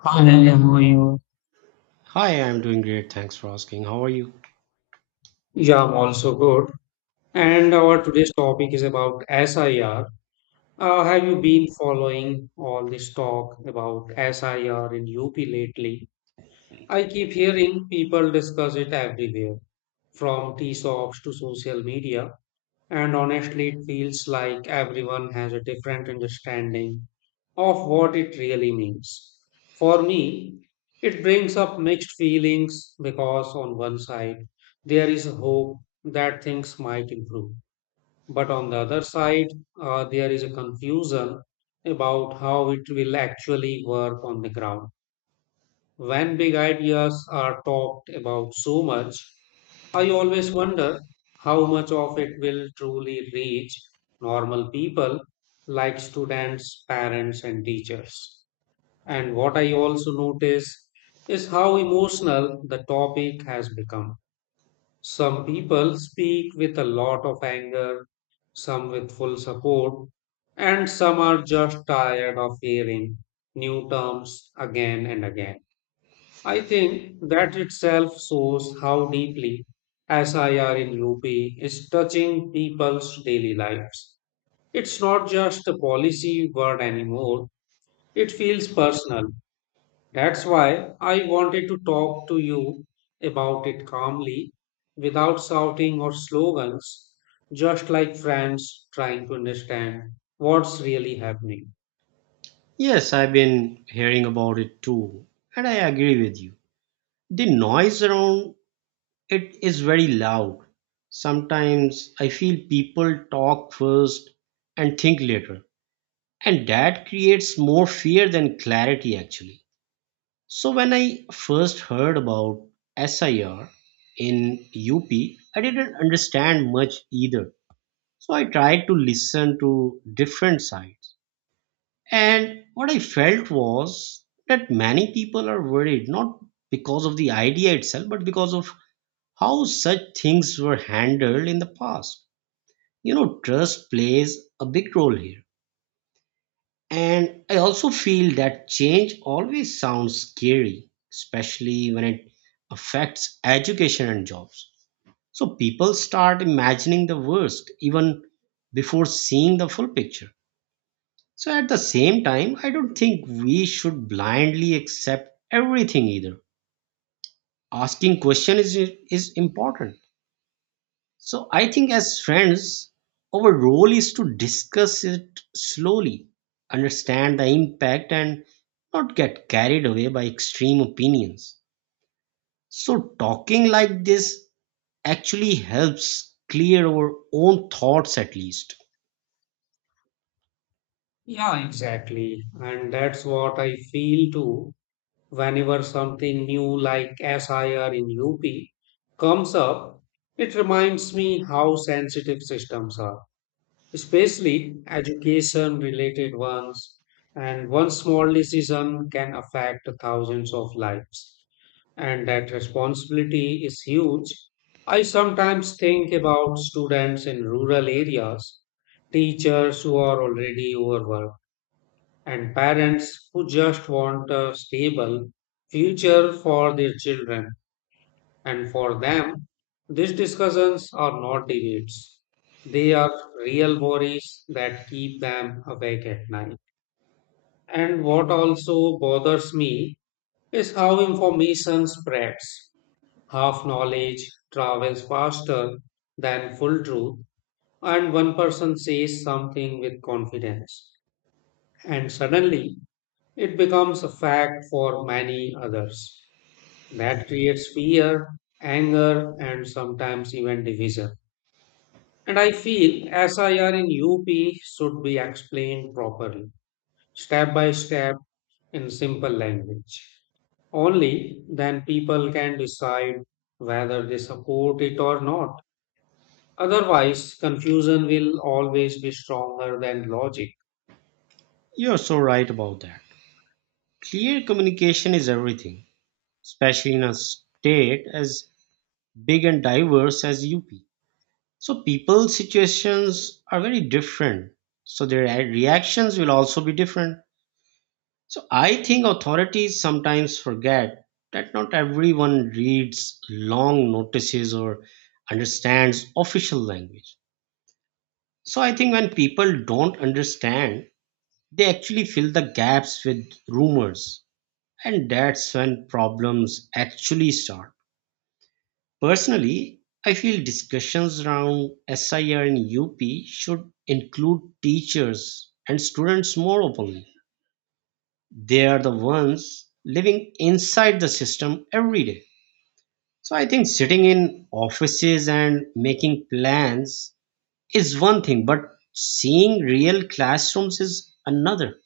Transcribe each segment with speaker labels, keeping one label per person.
Speaker 1: Hi, how are you?
Speaker 2: Hi, I'm doing great. Thanks for asking. How are you?
Speaker 1: Yeah, I'm also good. And our today's topic is about SIR. Have you been following all this talk about SIR in UP lately? I keep hearing people discuss it everywhere, from tea shops to social media. And honestly, it feels like everyone has a different understanding of what it really means. For me, it brings up mixed feelings because, on one side, there is a hope that things might improve. But on the other side, there is a confusion about how it will actually work on the ground. When big ideas are talked about so much, I always wonder how much of it will truly reach normal people like students, parents, and teachers. And what I also notice is how emotional the topic has become. Some people speak with a lot of anger, some with full support, and some are just tired of hearing new terms again and again. I think that itself shows how deeply SIR in UP is touching people's daily lives. It's not just a policy word anymore, it feels personal. That's why I wanted to talk to you about it calmly, without shouting or slogans, just like friends trying to understand what's really happening.
Speaker 2: Yes, I've been hearing about it too, and I agree with you. The noise around it is very loud. Sometimes I feel people talk first and think later, and that creates more fear than clarity actually. So when I first heard about SIR in UP, I didn't understand much either. So I tried to listen to different sides. And what I felt was that many people are worried not because of the idea itself, but because of how such things were handled in the past. You know, trust plays a big role here. And I also feel that change always sounds scary, especially when it affects education and jobs. So people start imagining the worst even before seeing the full picture. So at the same time, I don't think we should blindly accept everything either. Asking question is important. So I think as friends, our role is to discuss it slowly, understand the impact and not get carried away by extreme opinions. So talking like this actually helps clear our own thoughts at least.
Speaker 1: Yeah, exactly. And that's what I feel too. Whenever something new like SIR in UP comes up, it reminds me how sensitive systems are, especially education related ones. And one small decision can affect thousands of lives. And that responsibility is huge. I sometimes think about students in rural areas, teachers who are already overworked and parents who just want a stable future for their children. And for them, these discussions are not debates. They are real worries that keep them awake at night. And what also bothers me is how information spreads. Half knowledge travels faster than full truth, and one person says something with confidence. And suddenly, it becomes a fact for many others. That creates fear, anger, and sometimes even division. And I feel SIR in UP should be explained properly, step by step, in simple language. Only then people can decide whether they support it or not. Otherwise, confusion will always be stronger than logic.
Speaker 2: You're so right about that. Clear communication is everything, especially in a state as big and diverse as UP. So people's situations are very different. So their reactions will also be different. So I think authorities sometimes forget that not everyone reads long notices or understands official language. So I think when people don't understand, they actually fill the gaps with rumors. And that's when problems actually start. Personally, I feel discussions around SIR and UP should include teachers and students more openly. They are the ones living inside the system every day. So I think sitting in offices and making plans is one thing, but seeing real classrooms is another.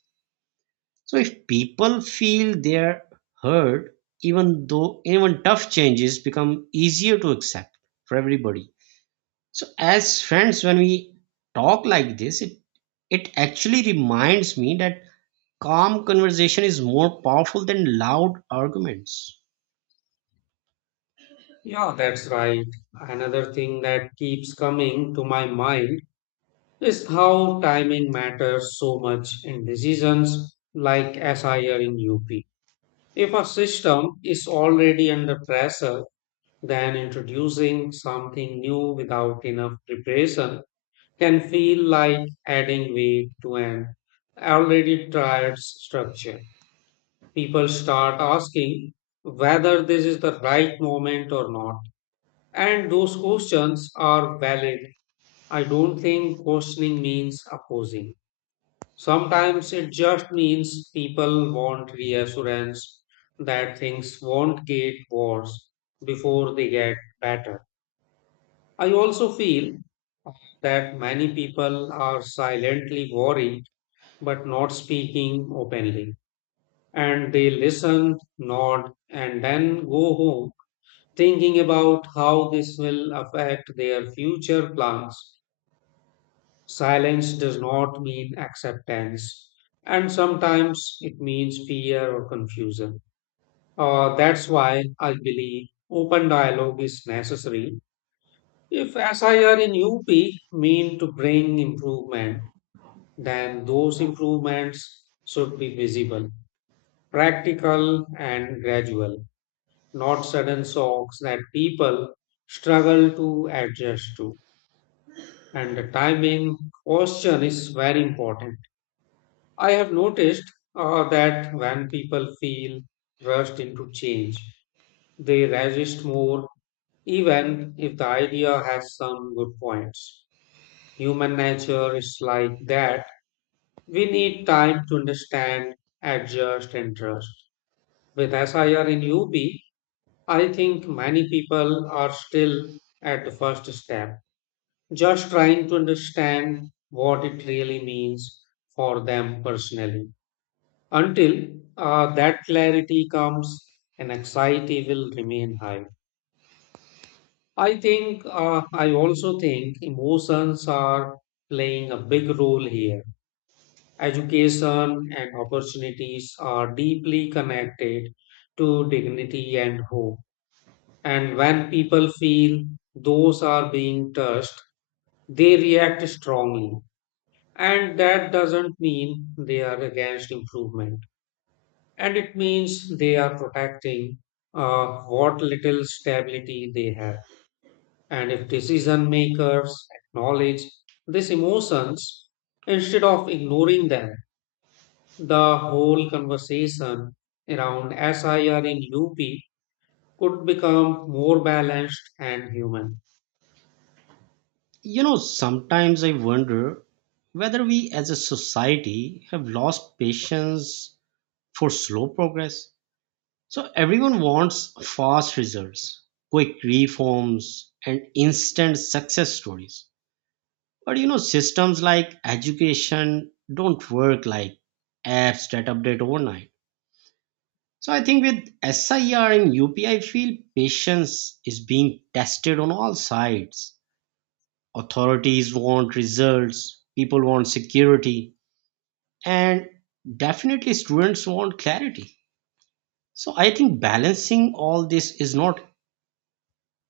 Speaker 2: So if people feel they're heard, even though even tough changes become easier to accept for everybody. So as friends, when we talk like this, it actually reminds me that calm conversation is more powerful than loud arguments.
Speaker 1: Yeah, that's right. Another thing that keeps coming to my mind is how timing matters so much in decisions like SIR in UP. If a system is already under pressure, then introducing something new without enough preparation can feel like adding weight to an already tired structure. People start asking whether this is the right moment or not, and those questions are valid. I don't think questioning means opposing. Sometimes it just means people want reassurance that things won't get worse before they get better. I also feel that many people are silently worried but not speaking openly. And they listen, nod, and then go home thinking about how this will affect their future plans. Silence does not mean acceptance, and sometimes it means fear or confusion. That's why I believe open dialogue is necessary. If SIR in UP mean to bring improvement, then those improvements should be visible, practical, and gradual, not sudden shocks that people struggle to adjust to. And the timing question is very important. I have noticed that when people feel rushed into change, they resist more, even if the idea has some good points. Human nature is like that. We need time to understand, adjust, and trust. With SIR in UP, I think many people are still at the first step, just trying to understand what it really means for them personally. Until that clarity comes, an anxiety will remain high. I also think emotions are playing a big role here. Education and opportunities are deeply connected to dignity and hope. And when people feel those are being touched, they react strongly. And that doesn't mean they are against improvement. And it means they are protecting uh, what little stability they have. And if decision makers acknowledge these emotions instead of ignoring them, the whole conversation around SIR in UP could become more balanced and human.
Speaker 2: You know, sometimes I wonder whether we as a society have lost patience for slow progress. So everyone wants fast results, quick reforms, and instant success stories. But you know, systems like education don't work like apps that update overnight. So I think with SIR and UPI, feel patience is being tested on all sides. Authorities want results, people want security, and definitely students want clarity. So I think balancing all this is not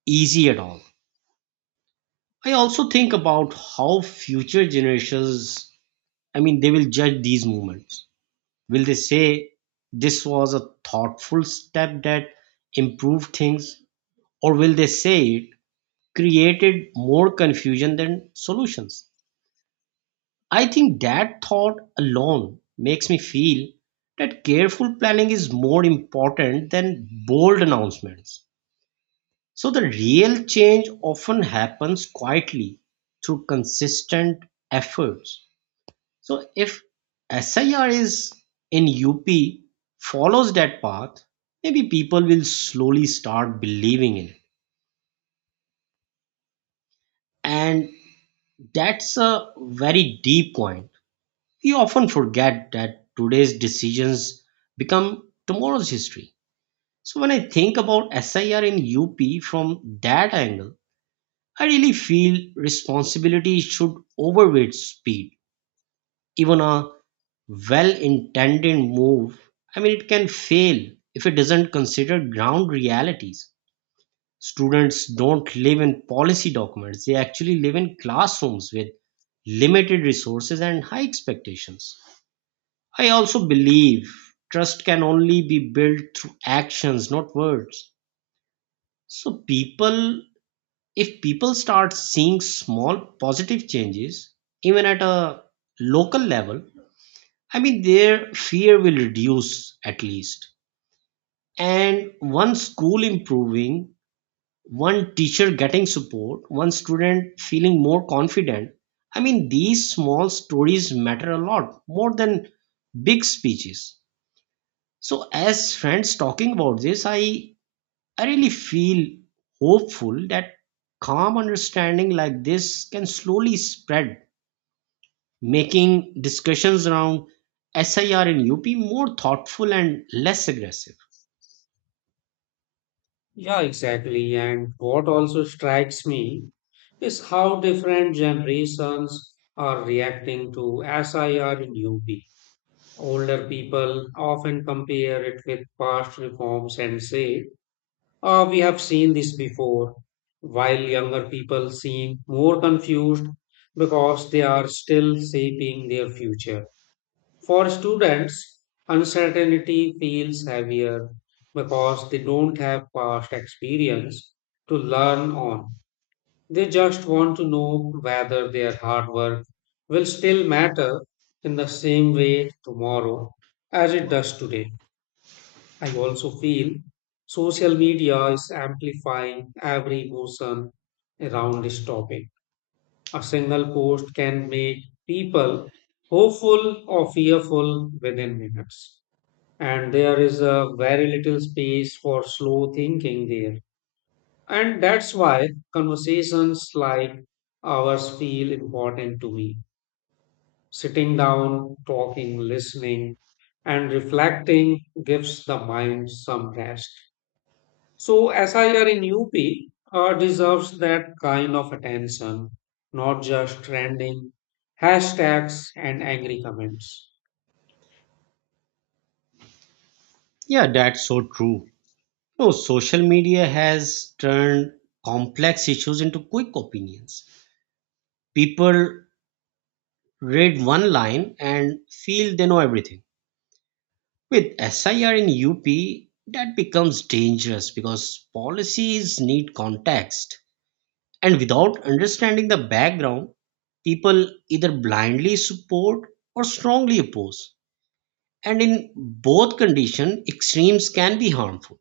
Speaker 2: easy at all. I also think about how future generations, I mean, they will judge these movements. Will they say, "This was a thoughtful step that improved things," or will they say it created more confusion than solutions? I think that thought alone makes me feel that careful planning is more important than bold announcements. So the real change often happens quietly through consistent efforts. So if SIR is in UP follows that path, maybe people will slowly start believing in it. And that's a very deep point. We often forget that today's decisions become tomorrow's history. So when I think about SIR in UP from that angle, I really feel responsibility should overweight speed, even a well-intended move, I mean, it can fail if it doesn't consider ground realities. Students don't live in policy documents, they actually live in classrooms with limited resources and high expectations. I also believe trust can only be built through actions, not words. So, if people start seeing small positive changes, even at a local level, I mean, their fear will reduce at least. And one school improving, one teacher getting support, one student feeling more confident. I mean, these small stories matter a lot more than big speeches. So, as friends talking about this, I really feel hopeful that calm understanding like this can slowly spread, making discussions around SIR in UP more thoughtful and less aggressive.
Speaker 1: Yeah, exactly. And what also strikes me is how different generations are reacting to SIR in UP. Older people often compare it with past reforms and say, oh, we have seen this before, while younger people seem more confused because they are still shaping their future. For students, uncertainty feels heavier because they don't have past experience to learn on. They just want to know whether their hard work will still matter in the same way tomorrow as it does today. I also feel social media is amplifying every emotion around this topic. A single post can make people hopeful or fearful within minutes. And there is a very little space for slow thinking there. And that's why conversations like ours feel important to me. Sitting down, talking, listening, and reflecting gives the mind some rest. So, SIR in UP deserves that kind of attention, not just trending hashtags and angry comments.
Speaker 2: Yeah, that's so true. No, social media has turned complex issues into quick opinions. People read one line and feel they know everything. With SIR in UP, that becomes dangerous because policies need context. And without understanding the background, people either blindly support or strongly oppose. And in both conditions, extremes can be harmful.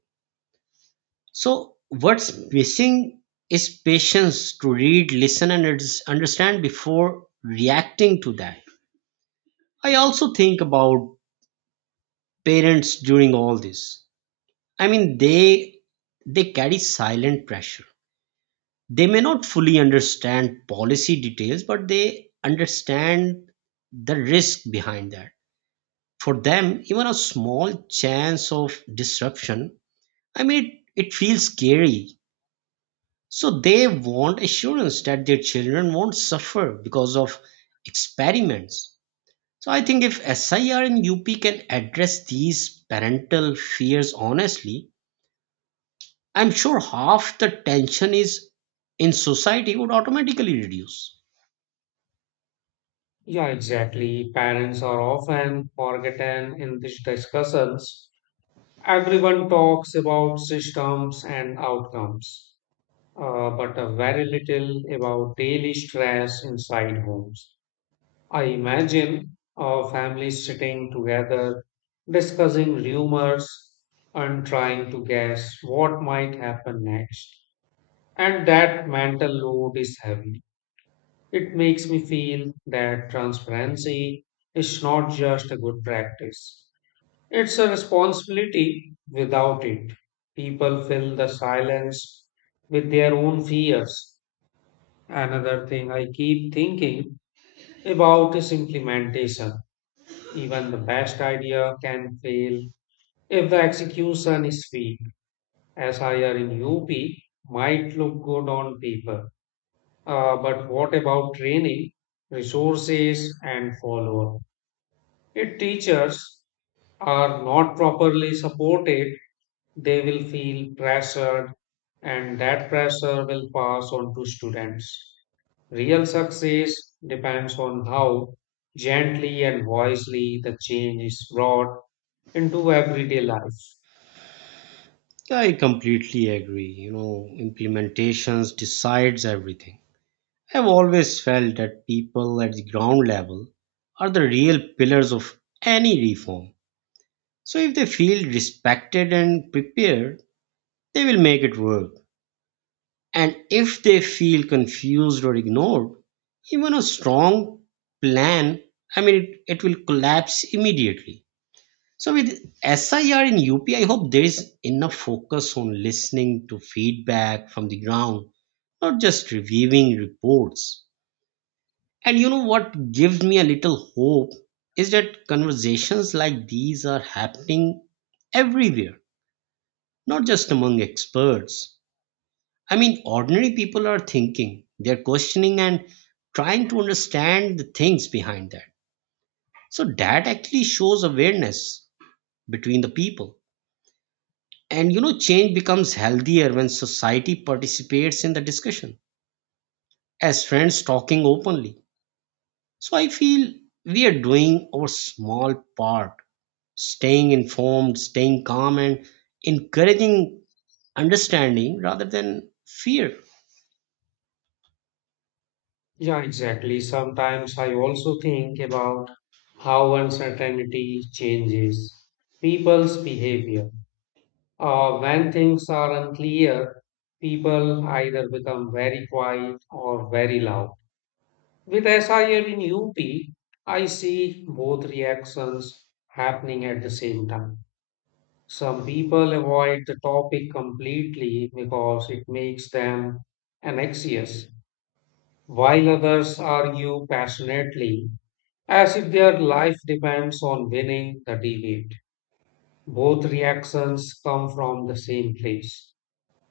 Speaker 2: So what's missing is patience to read, listen and understand before reacting to that. I also think about parents during all this. I mean, they carry silent pressure. They may not fully understand policy details, but they understand the risk behind that. For them, even a small chance of disruption, I mean, it feels scary. So they want assurance that their children won't suffer because of experiments. So I think if SIR and UP can address these parental fears honestly, I'm sure half the tension is in society would automatically reduce.
Speaker 1: Yeah, exactly. Parents are often forgotten in these discussions. Everyone talks about systems and outcomes, but very little about daily stress inside homes. I imagine families sitting together, discussing rumors and trying to guess what might happen next. And that mental load is heavy. It makes me feel that transparency is not just a good practice, it's a responsibility. Without it, people fill the silence with their own fears. Another thing I keep thinking about is implementation. Even the best idea can fail if the execution is weak. SIR in UP might look good on paper. But what about training, resources, and follow up? If teachers are not properly supported, they will feel pressured and that pressure will pass on to students. Real success depends on how gently and wisely the change is brought into everyday life.
Speaker 2: I completely agree. You know, implementations decides everything. I've always felt that people at the ground level are the real pillars of any reform. So if they feel respected and prepared, they will make it work. And if they feel confused or ignored, even a strong plan, I mean, it will collapse immediately. So with SIR and UP, I hope there is enough focus on listening to feedback from the ground, not just reviewing reports. And you know what gives me a little hope is that conversations like these are happening everywhere, not just among experts. I mean, ordinary people are thinking, they're questioning and trying to understand the things behind that. So that actually shows awareness between the people. And you know, change becomes healthier when society participates in the discussion as friends talking openly. So I feel we are doing our small part, staying informed, staying calm, and encouraging understanding rather than fear.
Speaker 1: Yeah, exactly. Sometimes I also think about how uncertainty changes people's behavior. When things are unclear, people either become very quiet or very loud. With SIM in UP, I see both reactions happening at the same time. Some people avoid the topic completely because it makes them anxious, while others argue passionately as if their life depends on winning the debate. Both reactions come from the same place,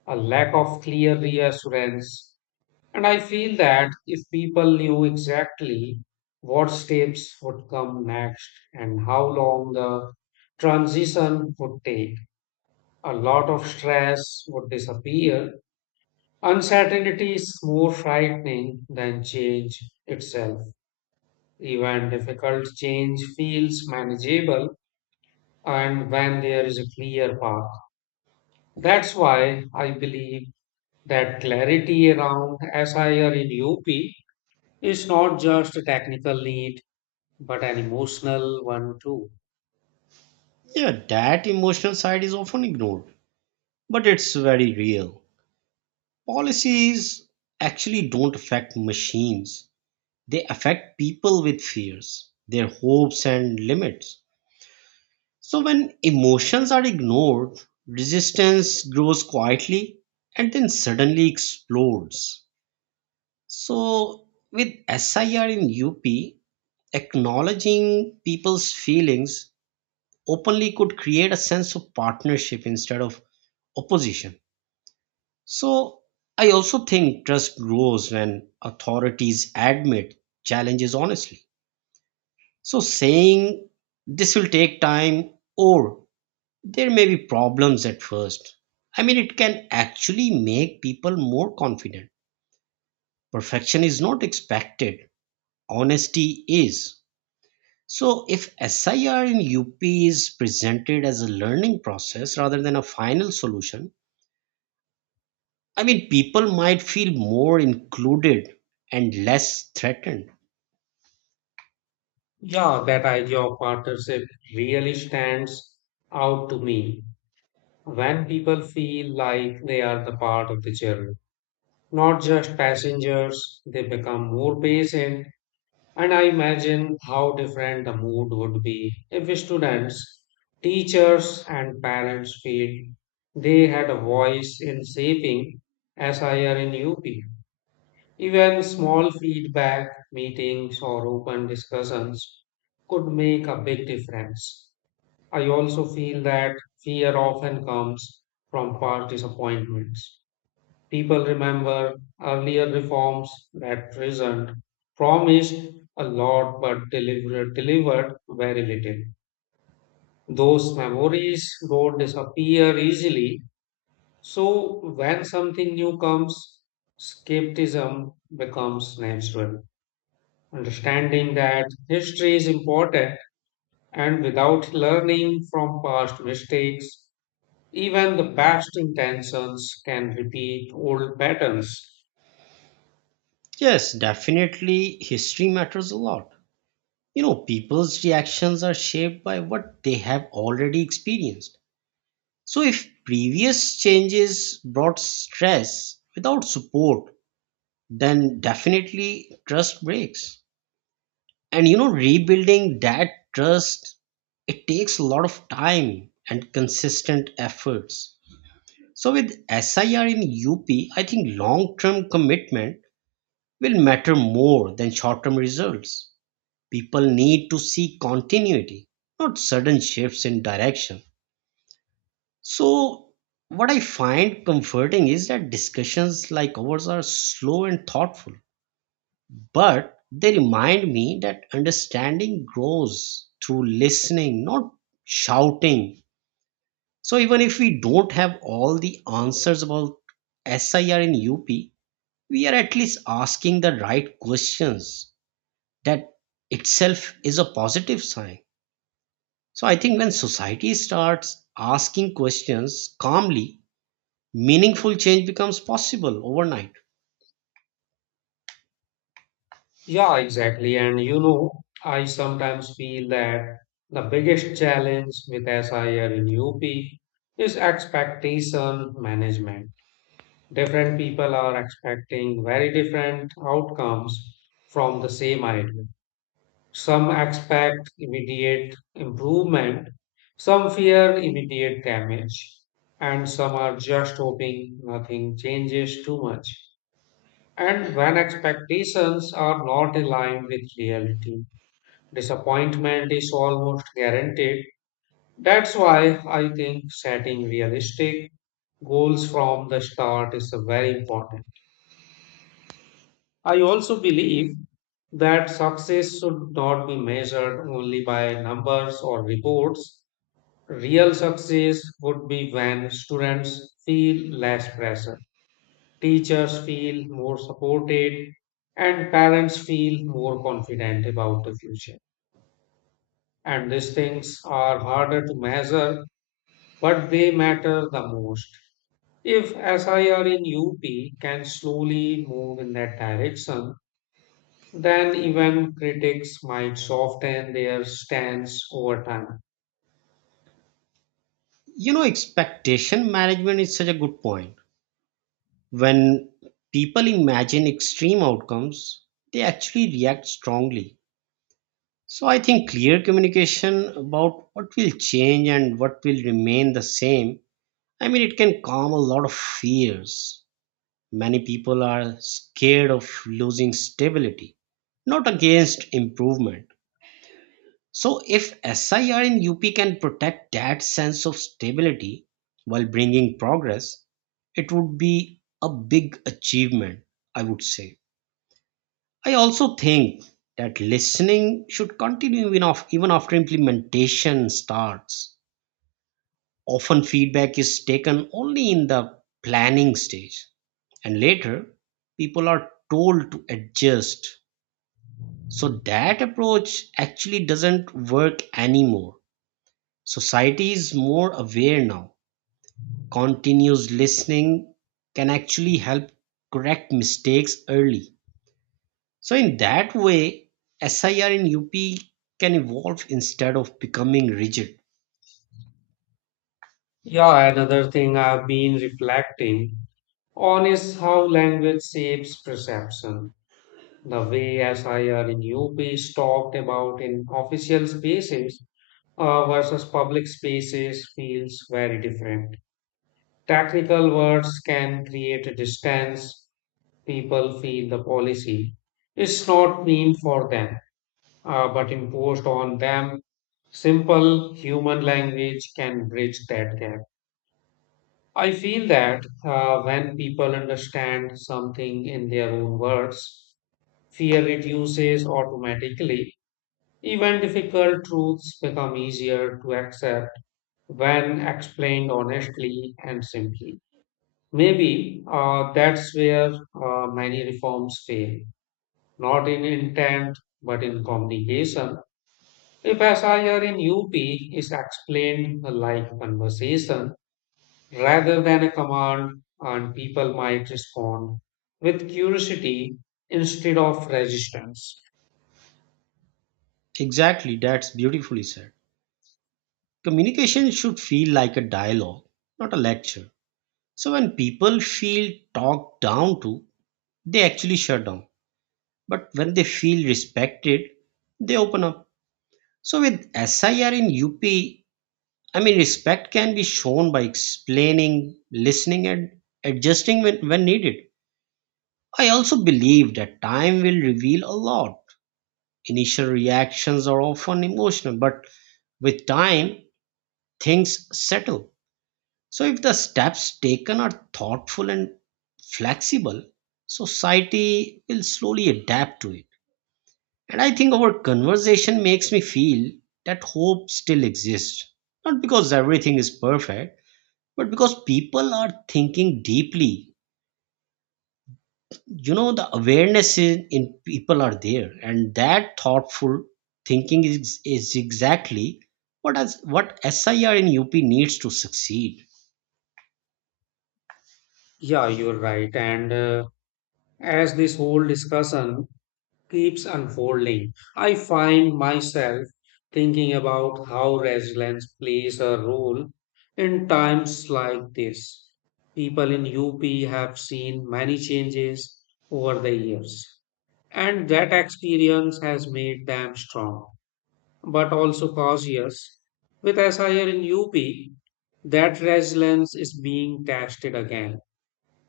Speaker 1: a lack of clear reassurance. And I feel that if people knew exactly what steps would come next and how long the transition would take, a lot of stress would disappear. Uncertainty is more frightening than change itself. Even difficult change feels manageable and when there is a clear path. That's why I believe that clarity around SIR in UP is not just a technical need but an emotional one too.
Speaker 2: Yeah, that emotional side is often ignored, but it's very real. Policies actually don't affect machines, they affect people with fears, their hopes, and limits. So, when emotions are ignored, resistance grows quietly and then suddenly explodes. So, with SIR in UP, acknowledging people's feelings openly could create a sense of partnership instead of opposition. So I also think trust grows when authorities admit challenges honestly. So saying this will take time, or there may be problems at first. I mean, it can actually make people more confident. Perfection is not expected, honesty is. So if SIR in UP is presented as a learning process rather than a final solution, I mean, people might feel more included and less threatened.
Speaker 1: Yeah, that idea of partnership really stands out to me when people feel like they are the part of the journey, not just passengers, they become more patient. And I imagine how different the mood would be if students, teachers, and parents feel they had a voice in shaping SIR in UP. Even small feedback meetings or open discussions could make a big difference. I also feel that fear often comes from past disappointments. People remember earlier reforms that present promised a lot but delivered very little. Those memories don't disappear easily. So when something new comes, skepticism becomes natural. Understanding that history is important and without learning from past mistakes, even the best intentions can repeat old patterns.
Speaker 2: Yes, definitely, history matters a lot. You know, people's reactions are shaped by what they have already experienced. So, if previous changes brought stress without support, then definitely trust breaks. And you know, rebuilding that trust, it takes a lot of time and consistent efforts. So with SIR in UP, I think long-term commitment will matter more than short-term results. People need to see continuity, not sudden shifts in direction. So what I find comforting is that discussions like ours are slow and thoughtful, but they remind me that understanding grows through listening, not shouting. So even if we don't have all the answers about SIR in UP, we are at least asking the right questions. That itself is a positive sign. So I think when society starts asking questions calmly, meaningful change becomes possible overnight.
Speaker 1: Yeah, exactly. And you know, I sometimes feel that the biggest challenge with SIR in UP is expectation management. Different people are expecting very different outcomes from the same idea. Some expect immediate improvement, some fear immediate damage, and some are just hoping nothing changes too much. And when expectations are not aligned with reality, disappointment is almost guaranteed. That's why I think setting realistic goals from the start is very important. I also believe that success should not be measured only by numbers or reports. Real success would be when students feel less pressure, teachers feel more supported, and parents feel more confident about the future. And these things are harder to measure, but they matter the most. If SIR in UP can slowly move in that direction, then even critics might soften their stance over time.
Speaker 2: You know, expectation management is such a good point. When people imagine extreme outcomes, they actually react strongly. So I think clear communication about what will change and what will remain the same, I mean, it can calm a lot of fears. Many people are scared of losing stability, not against improvement. So, if SIR in UP can protect that sense of stability while bringing progress, it would be a big achievement, I would say. I also think that listening should continue even after implementation starts. Often, feedback is taken only in the planning stage. And later, people are told to adjust. So that approach actually doesn't work anymore. Society is more aware now. Continuous listening can actually help correct mistakes early. So, in that way, SIR in UP can evolve instead of becoming rigid.
Speaker 1: Yeah, another thing I've been reflecting on is how language shapes perception. The way SIR in UP is talked about in official spaces versus public spaces feels very different. Technical words can create a distance. People feel the policy is not mean for them, but imposed on them. Simple human language can bridge that gap. I feel that when people understand something in their own words, fear reduces automatically. Even difficult truths become easier to accept when explained honestly and simply. Maybe that's where many reforms fail, not in intent but in communication. If SIR in UP is explained like conversation, rather than a command, and people might respond with curiosity instead of resistance.
Speaker 2: Exactly, that's beautifully said. Communication should feel like a dialogue, not a lecture. So when people feel talked down to, they actually shut down. But when they feel respected, they open up. So with SIR in UP, I mean, respect can be shown by explaining, listening, and adjusting when needed. I also believe that time will reveal a lot. Initial reactions are often emotional, but with time, things settle. So if the steps taken are thoughtful and flexible, society will slowly adapt to it. And I think our conversation makes me feel that hope still exists. Not because everything is perfect, but because people are thinking deeply. You know, the awareness in people are there, and that thoughtful thinking is exactly what SIR in UP needs to succeed.
Speaker 1: Yeah, you're right. And as this whole discussion keeps unfolding, I find myself thinking about how resilience plays a role in times like this. People in UP have seen many changes over the years, and that experience has made them strong but also cause years. With SIR in UP, that resilience is being tested again.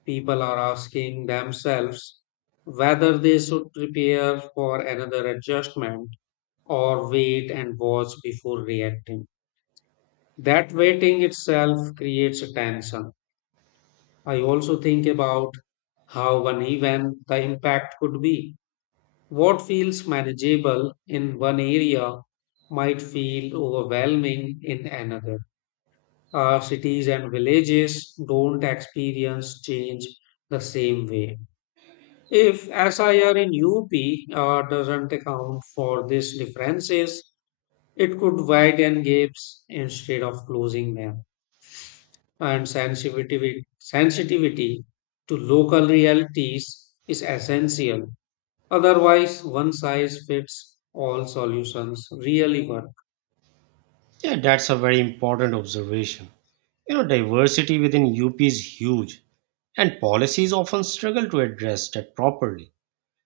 Speaker 1: People are asking themselves whether they should prepare for another adjustment or wait and watch before reacting. That waiting itself creates a tension. I also think about how uneven the impact could be. What feels manageable in one area might feel overwhelming in another. Our cities and villages don't experience change the same way. If SIR in UP doesn't account for these differences, it could widen gaps instead of closing them. And sensitivity to local realities is essential. Otherwise, one size fits all solutions really work.
Speaker 2: Yeah, that's a very important observation. You know, diversity within UP is huge, and policies often struggle to address that properly.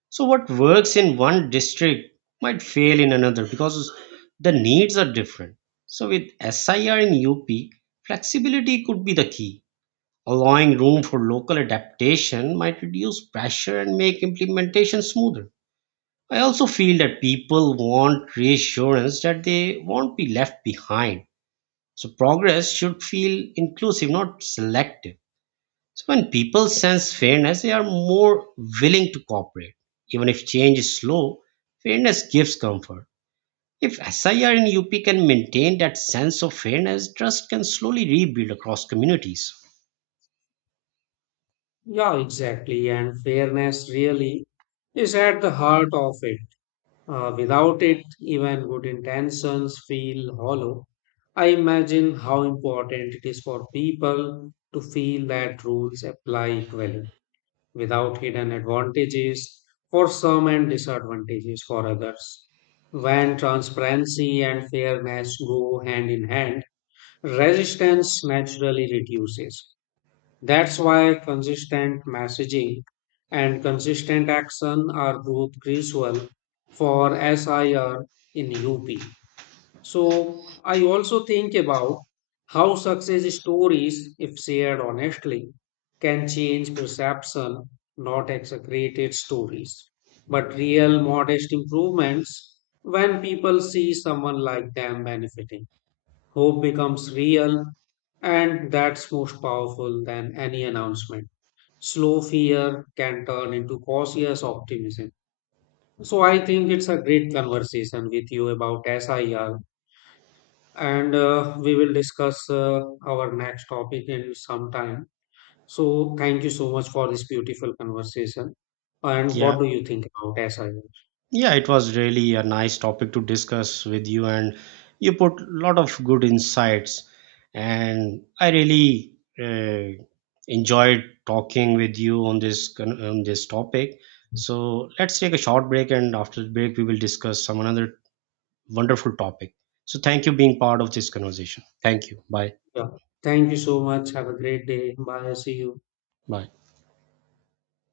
Speaker 2: So what works in one district might fail in another because the needs are different. So with SIR in UP, flexibility could be the key. Allowing room for local adaptation might reduce pressure and make implementation smoother. I also feel that people want reassurance that they won't be left behind. So progress should feel inclusive, not selective. So when people sense fairness, they are more willing to cooperate. Even if change is slow, fairness gives comfort. If SIR and UP can maintain that sense of fairness, trust can slowly rebuild across communities.
Speaker 1: Yeah, exactly. And fairness really is at the heart of it. Without it, even good intentions feel hollow. I imagine how important it is for people to feel that rules apply equally, without hidden advantages for some and disadvantages for others. When transparency and fairness go hand in hand, resistance naturally reduces. That's why consistent messaging and consistent action are group crucial for SIR in UP. So I also think about how success stories, if shared honestly, can change perception, not exaggerated stories, but real modest improvements when people see someone like them benefiting. Hope becomes real, and that's most powerful than any announcement. Slow fear can turn into cautious optimism. So, I think it's a great conversation with you about SIR, and we will discuss our next topic in some time. So, thank you so much for this beautiful conversation. And what
Speaker 2: Yeah.
Speaker 1: do you think about SIR?
Speaker 2: Yeah, it was really a nice topic to discuss with you, and you put a lot of good insights. And I really uh, enjoyed talking with you on this on this topic. So let's take a short break, and after the break, we will discuss some another wonderful topic. So thank you being part of this conversation. Thank you. Bye.
Speaker 1: Yeah. Thank you so much. Have a great day. Bye. See you.
Speaker 2: Bye.